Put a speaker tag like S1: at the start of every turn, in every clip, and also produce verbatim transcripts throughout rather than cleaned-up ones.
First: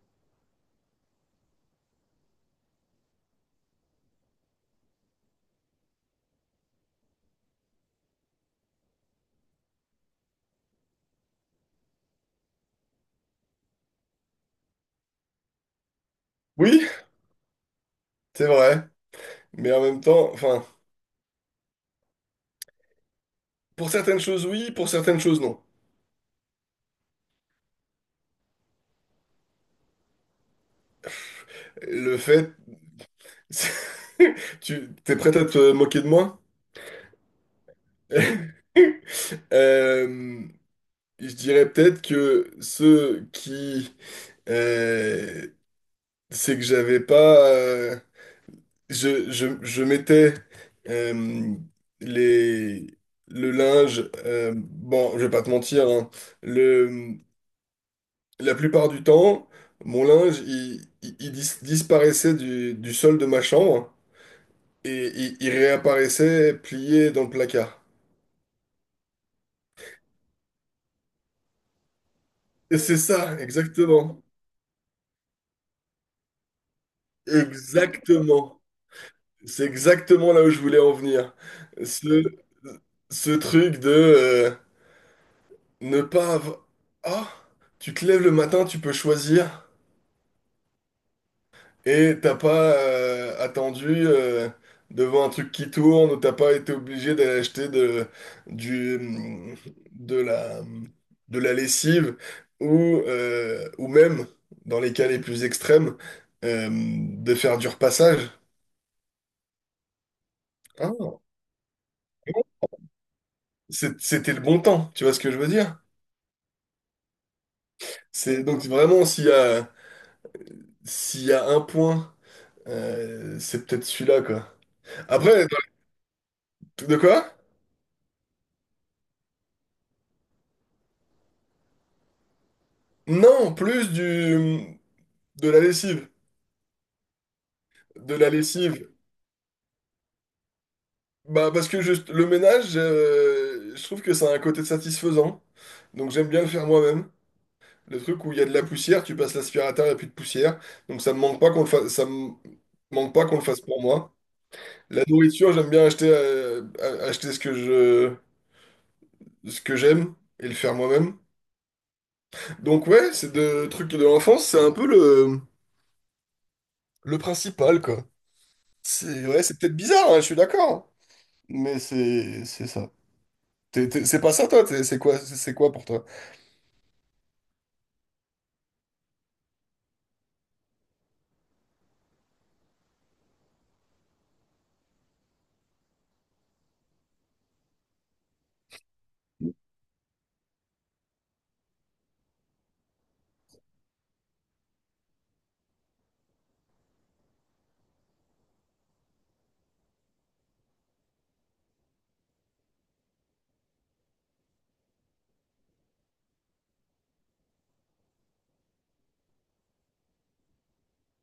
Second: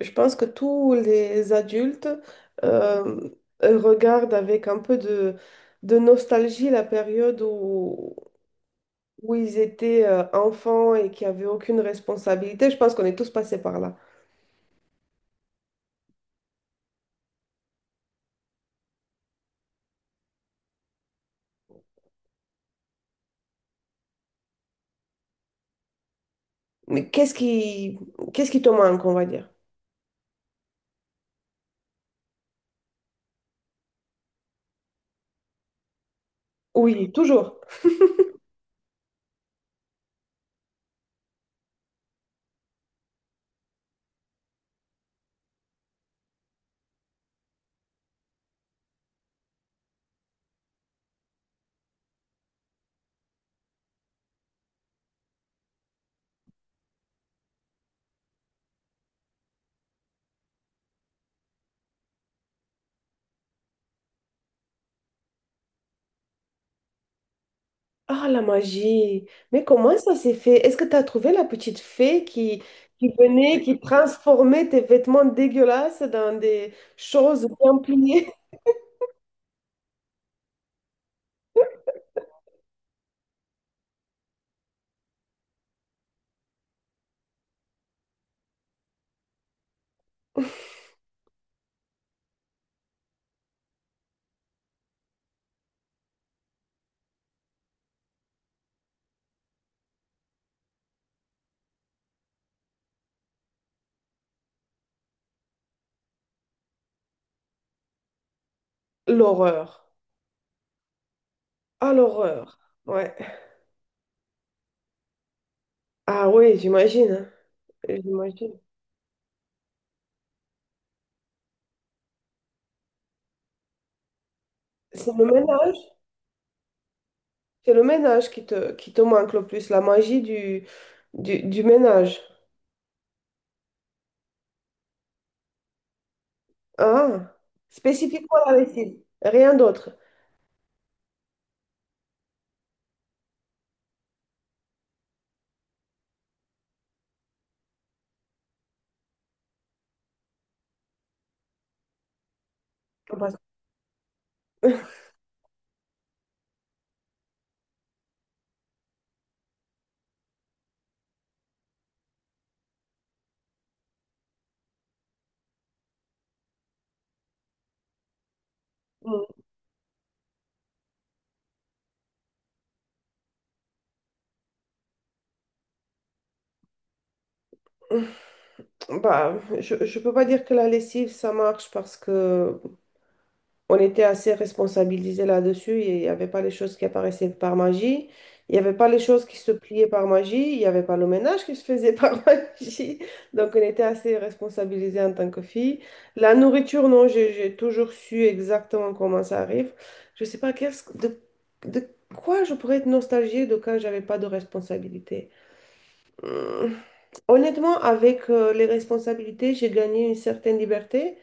S1: Je pense que tous les adultes euh, regardent avec un peu de, de nostalgie la période où, où ils étaient euh, enfants et qui n'avaient aucune responsabilité. Je pense qu'on est tous passés par là.
S2: Oui, c'est vrai. Mais en même temps, enfin, pour certaines choses, oui, pour certaines choses, non.
S1: Mais qu'est-ce qui, qu'est-ce qui te manque, on va dire?
S2: Le fait. Tu t'es prête à te moquer de moi?
S1: Oui, toujours.
S2: Euh, je dirais peut-être que ce qui... euh, c'est que j'avais pas... euh, je, je, je mettais euh, les. Le linge, euh, bon, je vais pas te mentir, hein, le, la plupart du temps, mon linge, il, il- il dis- disparaissait du, du sol de ma chambre et il, il réapparaissait plié dans le placard.
S1: Ah, la magie. Mais comment ça s'est fait? Est-ce que tu as trouvé la petite fée qui,
S2: Et c'est
S1: qui
S2: ça,
S1: venait, qui
S2: exactement.
S1: transformait tes vêtements dégueulasses dans des choses bien pliées?
S2: Exactement. C'est exactement là où je voulais en venir. Ce, ce truc de euh, ne pas avoir. Ah, tu te lèves le matin, tu peux choisir. Et t'as pas euh, attendu euh, devant un truc qui tourne ou t'as pas été obligé d'aller acheter de, du, mm, de la, de la lessive ou, euh, ou même, dans les cas les plus extrêmes, euh, de faire du repassage.
S1: L'horreur.
S2: Ah,
S1: Ah, l'horreur. Ouais.
S2: C'est- c'était le bon temps, tu vois ce que je veux dire?
S1: Ah oui, j'imagine, hein.
S2: C'est
S1: J'imagine.
S2: donc vraiment s'il y a, s'il y a un point, euh, c'est peut-être celui-là quoi.
S1: C'est le
S2: Après,
S1: ménage.
S2: dans- de quoi?
S1: C'est le ménage qui te, qui te manque le plus, la magie du, du, du ménage.
S2: Non, plus du de la lessive.
S1: Ah,
S2: De la
S1: spécifiquement la
S2: lessive.
S1: lessive. Rien d'autre.
S2: Bah parce que juste le ménage, euh, je trouve que ça a un côté satisfaisant. Donc j'aime bien le faire moi-même. Le truc où il y a de la poussière, tu passes l'aspirateur, il n'y a plus de poussière. Donc ça me manque pas qu'on le fasse, ça me manque
S1: Ah,
S2: pas qu'on
S1: parce-
S2: le fasse pour moi. La nourriture, j'aime bien acheter, euh, a- acheter ce que je, ce que j'aime et le faire moi-même. Donc ouais, c'est de trucs de l'enfance, c'est un peu le, le principal quoi. C'est ouais, c'est peut-être bizarre, hein, je suis d'accord. Mais c'est c'est ça. T'es- t'es- c'est pas ça toi, t'es- c'est quoi, c'est c'est quoi pour toi?
S1: Bah, je ne peux pas dire que la lessive, ça marche parce que on était assez responsabilisés là-dessus. Il n'y avait pas les choses qui apparaissaient par magie. Il n'y avait pas les choses qui se pliaient par magie. Il n'y avait pas le ménage qui se faisait par magie. Donc, on était assez responsabilisés en tant que filles. La nourriture, non, j'ai j'ai toujours su exactement comment ça arrive. Je ne sais pas qu'est-ce que- de, de quoi je pourrais être nostalgique de quand j'avais pas de responsabilité. Hmm. Honnêtement, avec euh, les responsabilités, j'ai gagné une certaine liberté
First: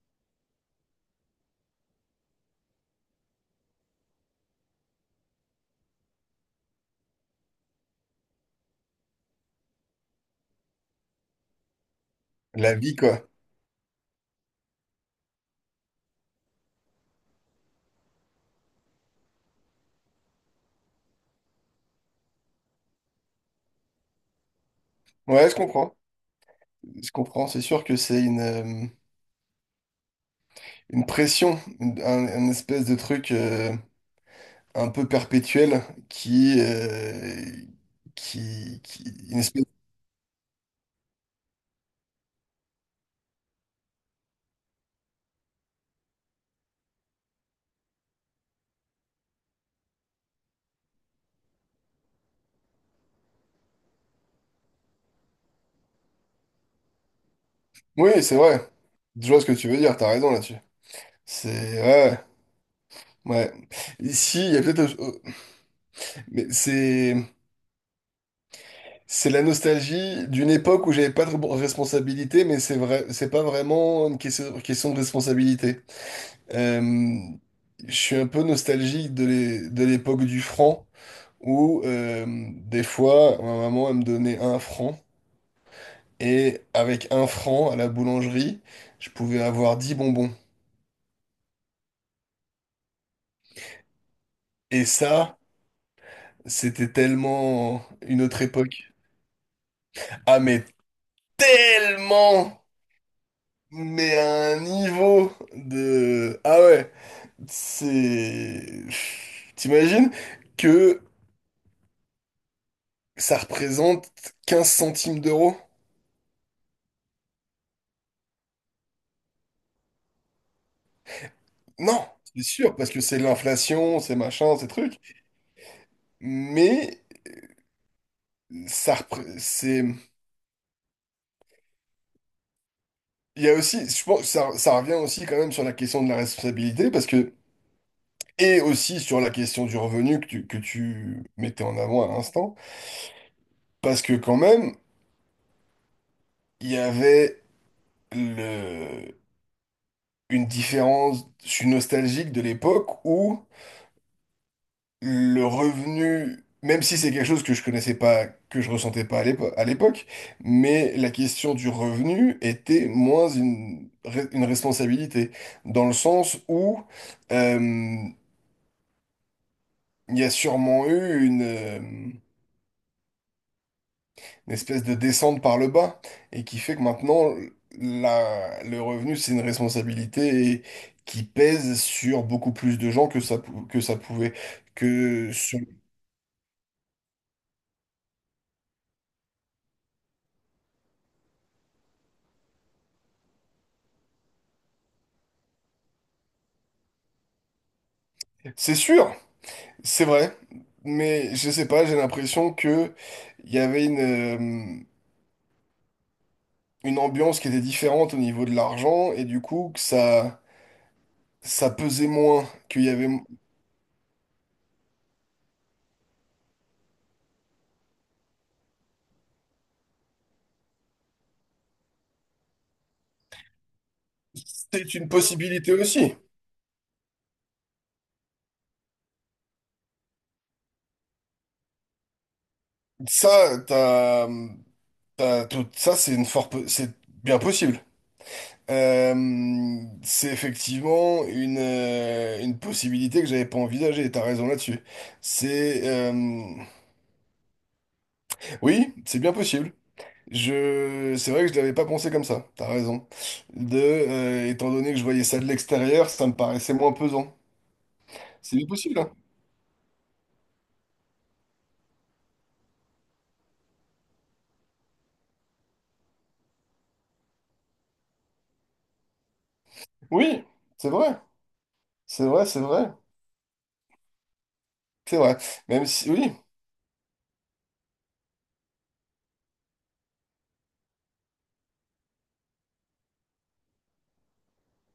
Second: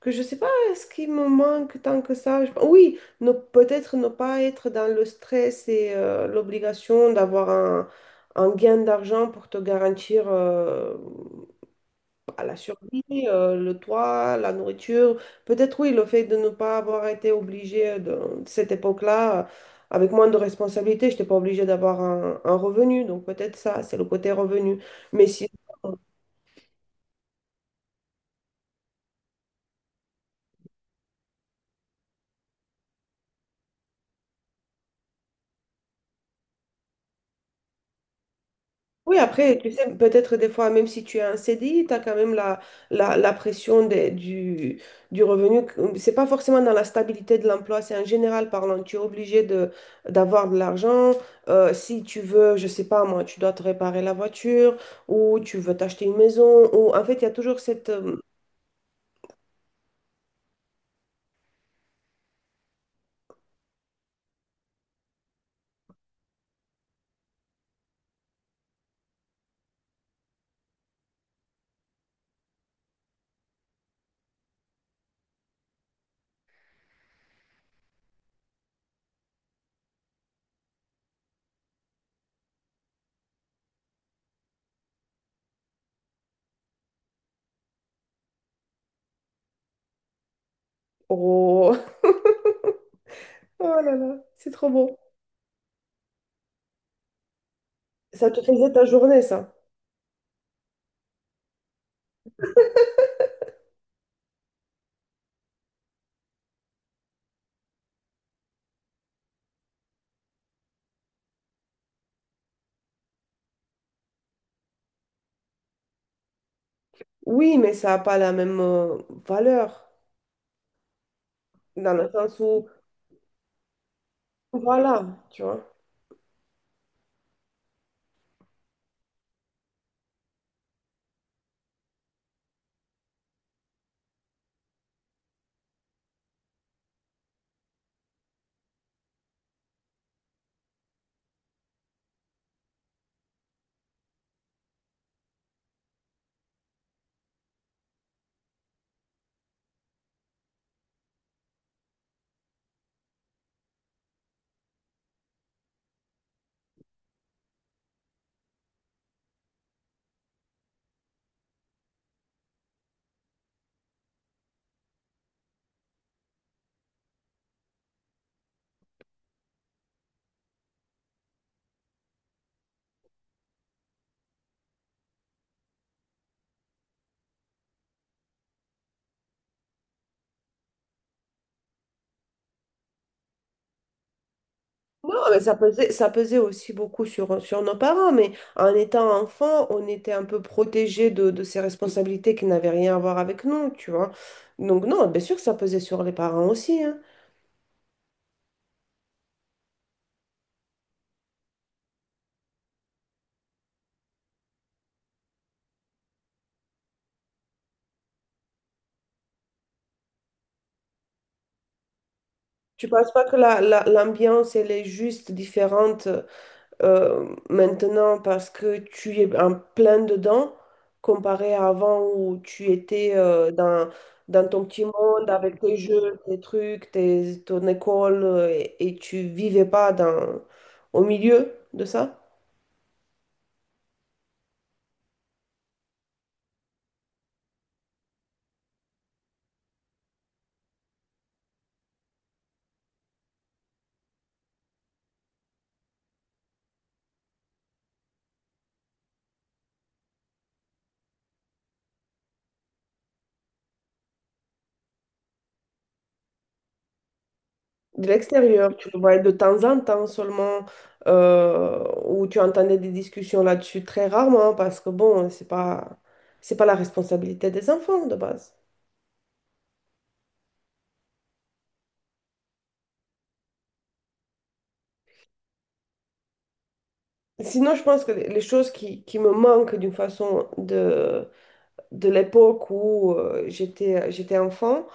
S1: que je ne sais pas ce qui me manque tant que ça. Je- Oui, ne- peut-être ne pas être dans le stress et euh, l'obligation d'avoir un, un gain d'argent pour te garantir euh, à la
S2: La vie,
S1: survie,
S2: quoi.
S1: euh, le toit, la nourriture. Peut-être oui, le fait de ne pas avoir été obligé de, de cette époque-là, euh, avec moins de responsabilités, je n'étais pas obligé d'avoir un, un revenu. Donc peut-être ça, c'est le côté revenu. Mais si
S2: Ouais, je comprends. Je comprends. C'est sûr que c'est une, euh, une pression, une- un, un espèce de truc euh, un peu perpétuel qui, euh, qui, qui-
S1: oui,
S2: une
S1: après,
S2: espèce...
S1: tu sais, peut-être des fois, même si tu as un C D I, tu as quand même la, la, la pression des- du, du revenu. C'est pas forcément dans la stabilité de l'emploi, c'est en général parlant. Tu es obligé de, d'avoir de l'argent. Euh, si tu veux, je sais pas moi, tu dois te réparer la voiture ou tu veux t'acheter une maison. Ou... En fait, il y a toujours cette...
S2: Oui,
S1: euh,
S2: c'est vrai. Je vois ce que tu veux dire. T'as raison là-dessus. C'est... Ouais, ouais. Ici, il y a peut-être... euh, Mais c'est... C'est la nostalgie d'une époque où j'avais pas de responsabilité, mais c'est vrai, c'est pas vraiment une question, question de responsabilité. Euh, je suis un peu nostalgique de l'é- de l'époque du franc, où euh, des fois, ma maman, elle me donnait un franc, et avec un franc à la boulangerie, je pouvais avoir dix bonbons.
S1: Oh, oh là là, c'est trop
S2: Et
S1: beau.
S2: ça, c'était tellement une
S1: Ça te
S2: autre
S1: faisait ta
S2: époque.
S1: journée, ça.
S2: Ah, mais tellement! Mais à un niveau de... Ah ouais, c'est... t'imagines que ça représente quinze centimes d'euros?
S1: Oui, mais ça n'a pas la même euh, valeur, dans
S2: Non,
S1: le sens
S2: c'est
S1: où,
S2: sûr, parce que c'est l'inflation, c'est machin, ces trucs.
S1: voilà, tu vois.
S2: Mais ça, repré- c'est, il y a aussi, je pense, que ça, ça revient aussi quand même sur la question de la responsabilité, parce que et aussi sur la question du revenu que tu, que tu mettais en avant à l'instant, parce que quand même, il y avait le, une différence, je suis nostalgique de l'époque où le revenu, même si c'est quelque chose que je connaissais pas, que je ressentais pas à l'épo- à l'époque, mais la question du revenu était moins une, re- une responsabilité, dans le sens où euh, il y a sûrement eu une, euh, une espèce de descente par le bas, et qui fait que maintenant, la- le revenu, c'est une responsabilité qui pèse sur beaucoup plus de gens que ça, pou- que ça pouvait.
S1: Non,
S2: Que
S1: mais ça
S2: sur-
S1: pesait, ça pesait aussi beaucoup sur, sur nos parents, mais en étant enfant, on était un peu protégés de, de ces responsabilités qui n'avaient rien à voir avec nous, tu vois. Donc non, bien sûr que ça pesait sur les parents aussi, hein.
S2: C'est sûr, c'est vrai, mais je sais pas, j'ai l'impression que il y avait une, euh, une ambiance qui était différente au niveau de l'argent et du coup que ça ça pesait moins, qu'il
S1: Tu
S2: y avait.
S1: penses pas que la, la- l'ambiance, elle est juste différente euh, maintenant parce que tu es en plein dedans comparé à avant où tu étais euh, dans, dans ton petit
S2: C'est une
S1: monde avec
S2: possibilité
S1: tes
S2: aussi.
S1: jeux, tes trucs, tes, ton école euh, et, et tu vivais pas dans, au milieu de ça,
S2: Ça t'as t'as tout ça c'est une fort po- c'est bien possible. Euh, c'est effectivement une, euh, une possibilité que j'avais pas envisagée, t'as raison là-dessus. C'est euh, oui, c'est bien possible. Je, c'est vrai que je l'avais pas pensé comme ça. T'as raison. De, euh, étant donné que je voyais ça de l'extérieur, ça me paraissait moins pesant.
S1: de
S2: C'est bien
S1: l'extérieur. Tu le
S2: possible, hein.
S1: voyais de temps en temps seulement euh, où tu entendais des discussions là-dessus très rarement parce que bon, c'est pas, c'est pas la responsabilité des enfants de base.
S2: Oui, c'est vrai. C'est vrai, c'est vrai. C'est vrai. Même si, oui,
S1: Sinon, je pense que les les choses qui, qui me manquent d'une façon de, de l'époque où euh, j'étais, j'étais enfant,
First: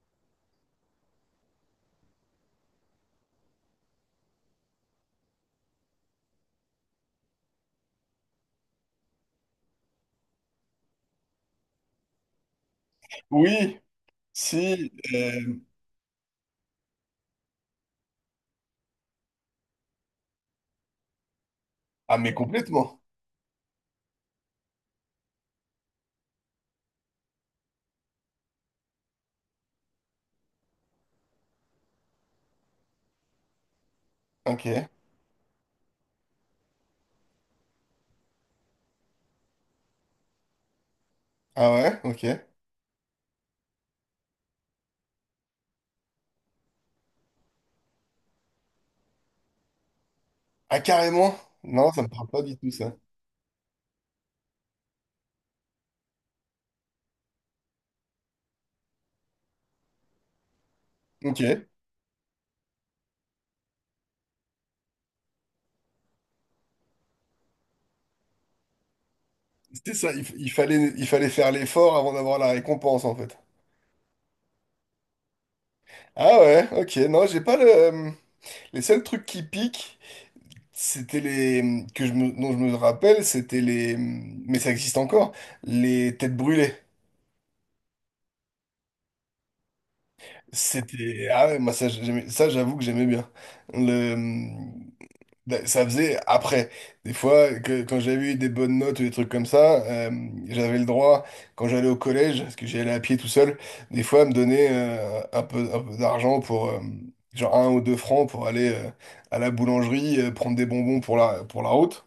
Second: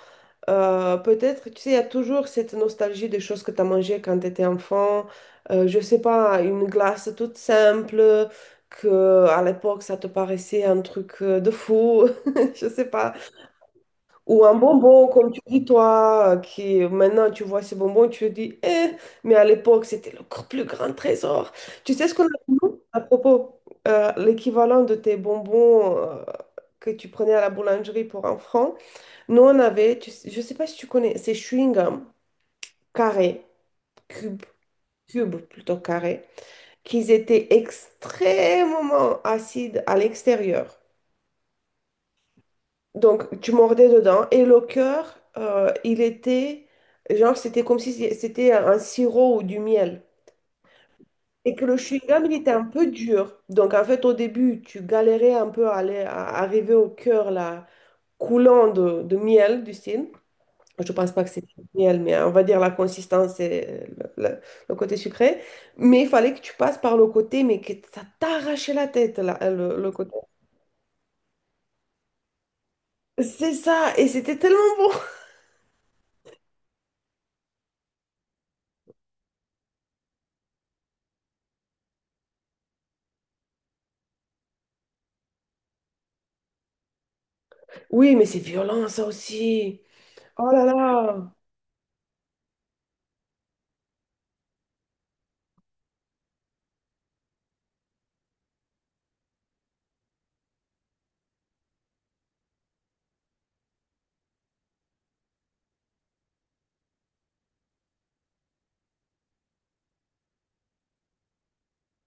S1: euh, peut-être, tu sais, il y a toujours cette nostalgie des choses que tu as mangées quand tu étais enfant. Euh, je sais pas, une glace toute simple, que à l'époque, ça te paraissait un truc euh, de fou. Je sais pas.
S2: oui,
S1: Ou un
S2: si.
S1: bonbon, comme tu
S2: euh,
S1: dis, toi, qui maintenant tu vois ce bonbon, tu te dis, eh, mais à l'époque, c'était le gr- plus grand trésor. Tu sais ce
S2: Ah,
S1: qu'on a
S2: mais
S1: dit, nous, à
S2: complètement.
S1: propos, euh, l'équivalent de tes bonbons euh, que tu prenais à la boulangerie pour un franc. Nous, on avait, tu sais- je ne sais pas si tu connais, ces chewing-gums carrés, cubes,
S2: Ok.
S1: cubes plutôt carrés, qui étaient extrêmement acides à l'extérieur.
S2: Ah ouais, ok.
S1: Donc, tu mordais dedans et le cœur, euh, il était, genre, c'était comme si c'était un sirop ou du miel.
S2: Ah, carrément.
S1: Et que le
S2: Non, ça me
S1: chewing-gum,
S2: parle
S1: il
S2: pas
S1: était
S2: du
S1: un
S2: tout
S1: peu
S2: ça.
S1: dur. Donc, en fait, au début, tu galérais un peu à, aller, à arriver au cœur, là, coulant de, de miel, du style. Je pense pas que c'était du
S2: Ok.
S1: miel, mais euh, on va dire la consistance et euh, le, le- le côté sucré. Mais il fallait que tu passes par le côté, mais que ça t'arrachait la tête, là, le, le
S2: C'était
S1: côté.
S2: ça. Il, f- il fallait, il fallait faire l'effort avant d'avoir la récompense, en fait.
S1: C'est ça, et c'était tellement bon.
S2: Ah ouais, ok. Non, j'ai pas le. euh, Les seuls trucs qui piquent. C'était les, que je me... dont je me rappelle, c'était les. Mais ça existe encore, les têtes brûlées.
S1: Oui, mais c'est violent, ça aussi. Oh là
S2: C'était.
S1: là!
S2: Ah ouais, moi ça, j'aimais- ça j'avoue que j'aimais bien. Le. Ben, ça faisait après. Des fois, que- quand j'avais eu des bonnes notes ou des trucs comme ça, euh, j'avais le droit, quand j'allais au collège, parce que j'y allais à pied tout seul, des fois à me donner euh, un peu, un peu d'argent pour. euh, genre un ou deux francs pour aller euh, à la boulangerie, euh, prendre des bonbons pour la, pour la route.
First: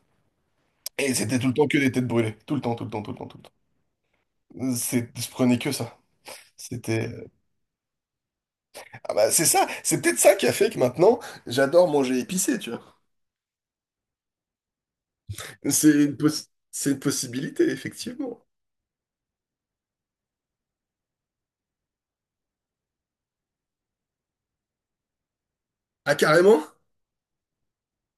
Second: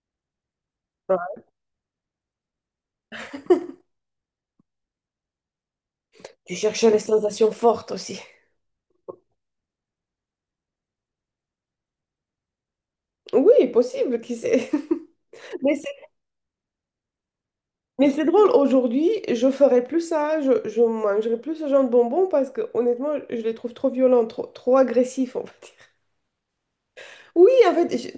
S2: Et
S1: Ah,
S2: c'était tout le temps que des têtes brûlées. Tout le temps, tout le temps, tout le temps, tout le temps. C'est, je prenais que ça.
S1: tu cherchais les
S2: C'était.
S1: sensations fortes aussi.
S2: Ah bah c'est ça, c'est peut-être ça qui a fait que maintenant, j'adore manger épicé, tu vois.
S1: Oui, possible, qui sait. Mais c'est
S2: C'est une, poss- c'est une possibilité,
S1: mais c'est
S2: effectivement.
S1: drôle, aujourd'hui, je ferais plus ça, je, je mangerais plus ce genre de bonbons parce que honnêtement, je les trouve trop violents, trop, trop agressifs en fait.
S2: Ah, carrément?
S1: Oui, en fait, je-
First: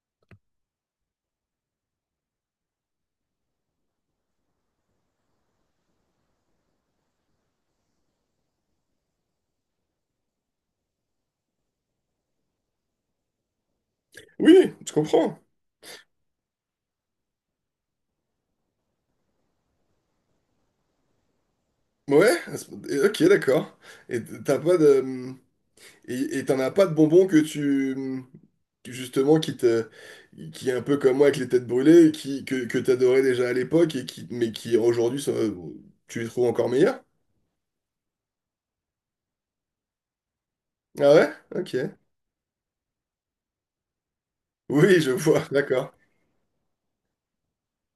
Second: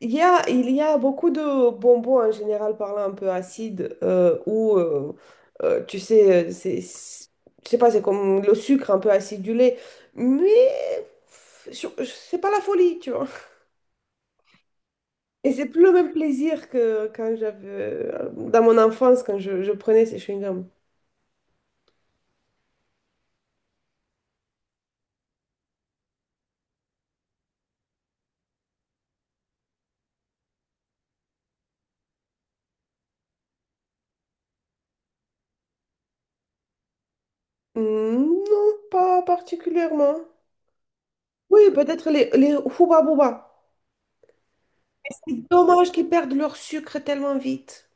S1: il y a, il y a beaucoup de bonbons en général parlant un peu acides euh, ou, euh, euh, tu sais, euh, c'est, c'est- je sais pas, c'est comme le sucre un peu acidulé, mais c'est pas la folie, tu vois.
S2: Oui, je comprends.
S1: Et c'est plus le même plaisir que quand j'avais, euh, dans mon enfance, quand je, je prenais ces chewing-gums.
S2: Ouais, et- ok, d'accord. Et t'as pas de. Et et t'en as pas de bonbons que tu. Que justement, qui te. Qui est un peu comme moi avec les têtes brûlées, qui. que, que t'adorais déjà à l'époque, et qui. Mais qui aujourd'hui, ça. Tu les trouves encore meilleurs?
S1: Hmm, non, pas particulièrement.
S2: Ah ouais?
S1: Oui,
S2: Ok.
S1: peut-être les, les Hubba Bubba.
S2: Oui, je vois,
S1: C'est dommage
S2: d'accord.
S1: qu'ils perdent leur sucre tellement vite.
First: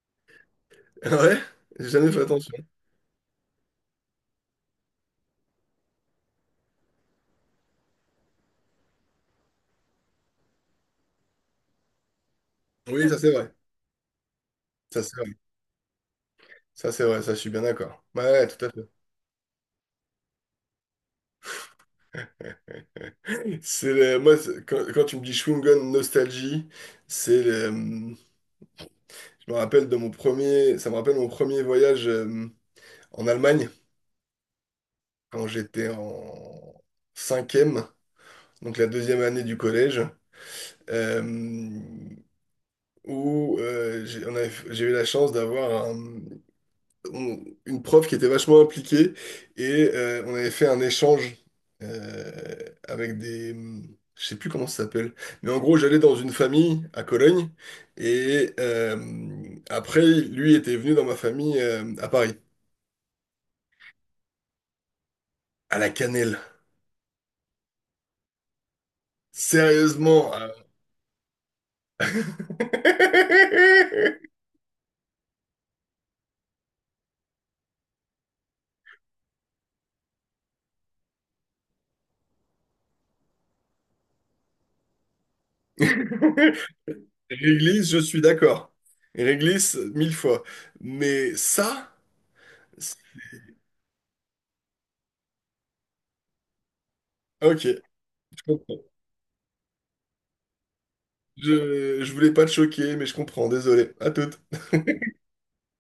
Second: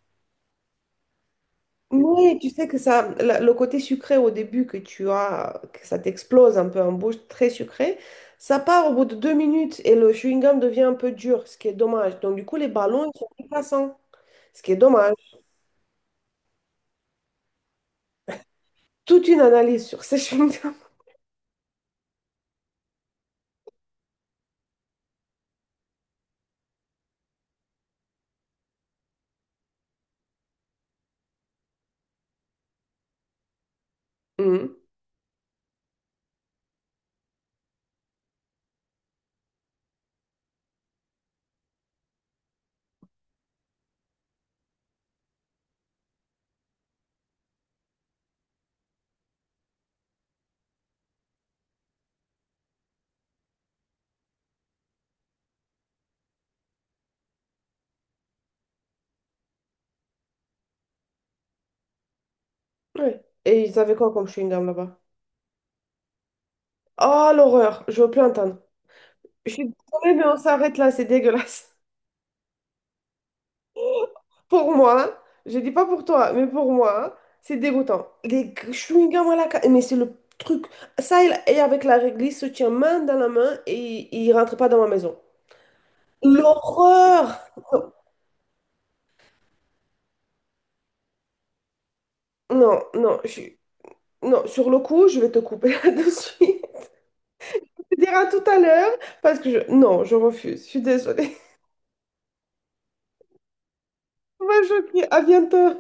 S2: Ah ouais, j'ai jamais fait
S1: Oui, tu
S2: attention.
S1: sais que ça, la- le côté sucré au début que tu as, que ça t'explose un peu en bouche, très sucré, ça part au bout de deux minutes et le chewing-gum devient un peu dur, ce qui est dommage. Donc du coup, les ballons,
S2: Oui,
S1: ils
S2: ça
S1: sont
S2: c'est
S1: plus
S2: vrai.
S1: passants, ce qui est
S2: Ça
S1: dommage.
S2: c'est vrai. Ça c'est vrai, ça je suis bien d'accord. Ouais, ouais, tout à fait.
S1: Toute une analyse sur ces chewing-gums.
S2: C'est le- moi c'est- quand, quand tu me dis Schwingen nostalgie, c'est le- je me rappelle de mon premier ça me rappelle mon premier voyage euh, en Allemagne
S1: Mm.
S2: quand j'étais en cinquième, donc la deuxième année du collège, euh, où euh, j'ai on avait- j'ai eu la chance d'avoir un on- une prof qui était vachement impliquée et euh, on avait fait un échange euh, avec des. Je sais plus comment ça s'appelle. Mais en gros, j'allais dans une famille à Cologne et euh, après, lui était venu dans ma famille euh, à Paris,
S1: Ouais. Et ils avaient quoi comme chewing-gum là-bas?
S2: à la cannelle.
S1: Oh l'horreur, je veux plus entendre. Je suis désolée, mais
S2: Sérieusement.
S1: on
S2: À-
S1: s'arrête là, c'est dégueulasse. Pour moi, je dis pas pour toi, mais pour moi, c'est dégoûtant. Les chewing-gums à la ca- mais c'est le truc. Ça, il- et avec la réglisse, se tient main dans la main et il rentre pas dans ma maison. L'horreur!
S2: Réglisse, je suis d'accord. Réglisse, mille fois. Mais ça.
S1: Non, non, je... suis- non, sur le coup, je vais te couper là-dessus.
S2: Ok,
S1: Tu
S2: je
S1: diras tout à
S2: comprends.
S1: l'heure parce que je... Non, je refuse, je suis désolée.
S2: Je, je voulais pas te choquer, mais je comprends, désolé. À toute.
S1: On va choquer, à bientôt.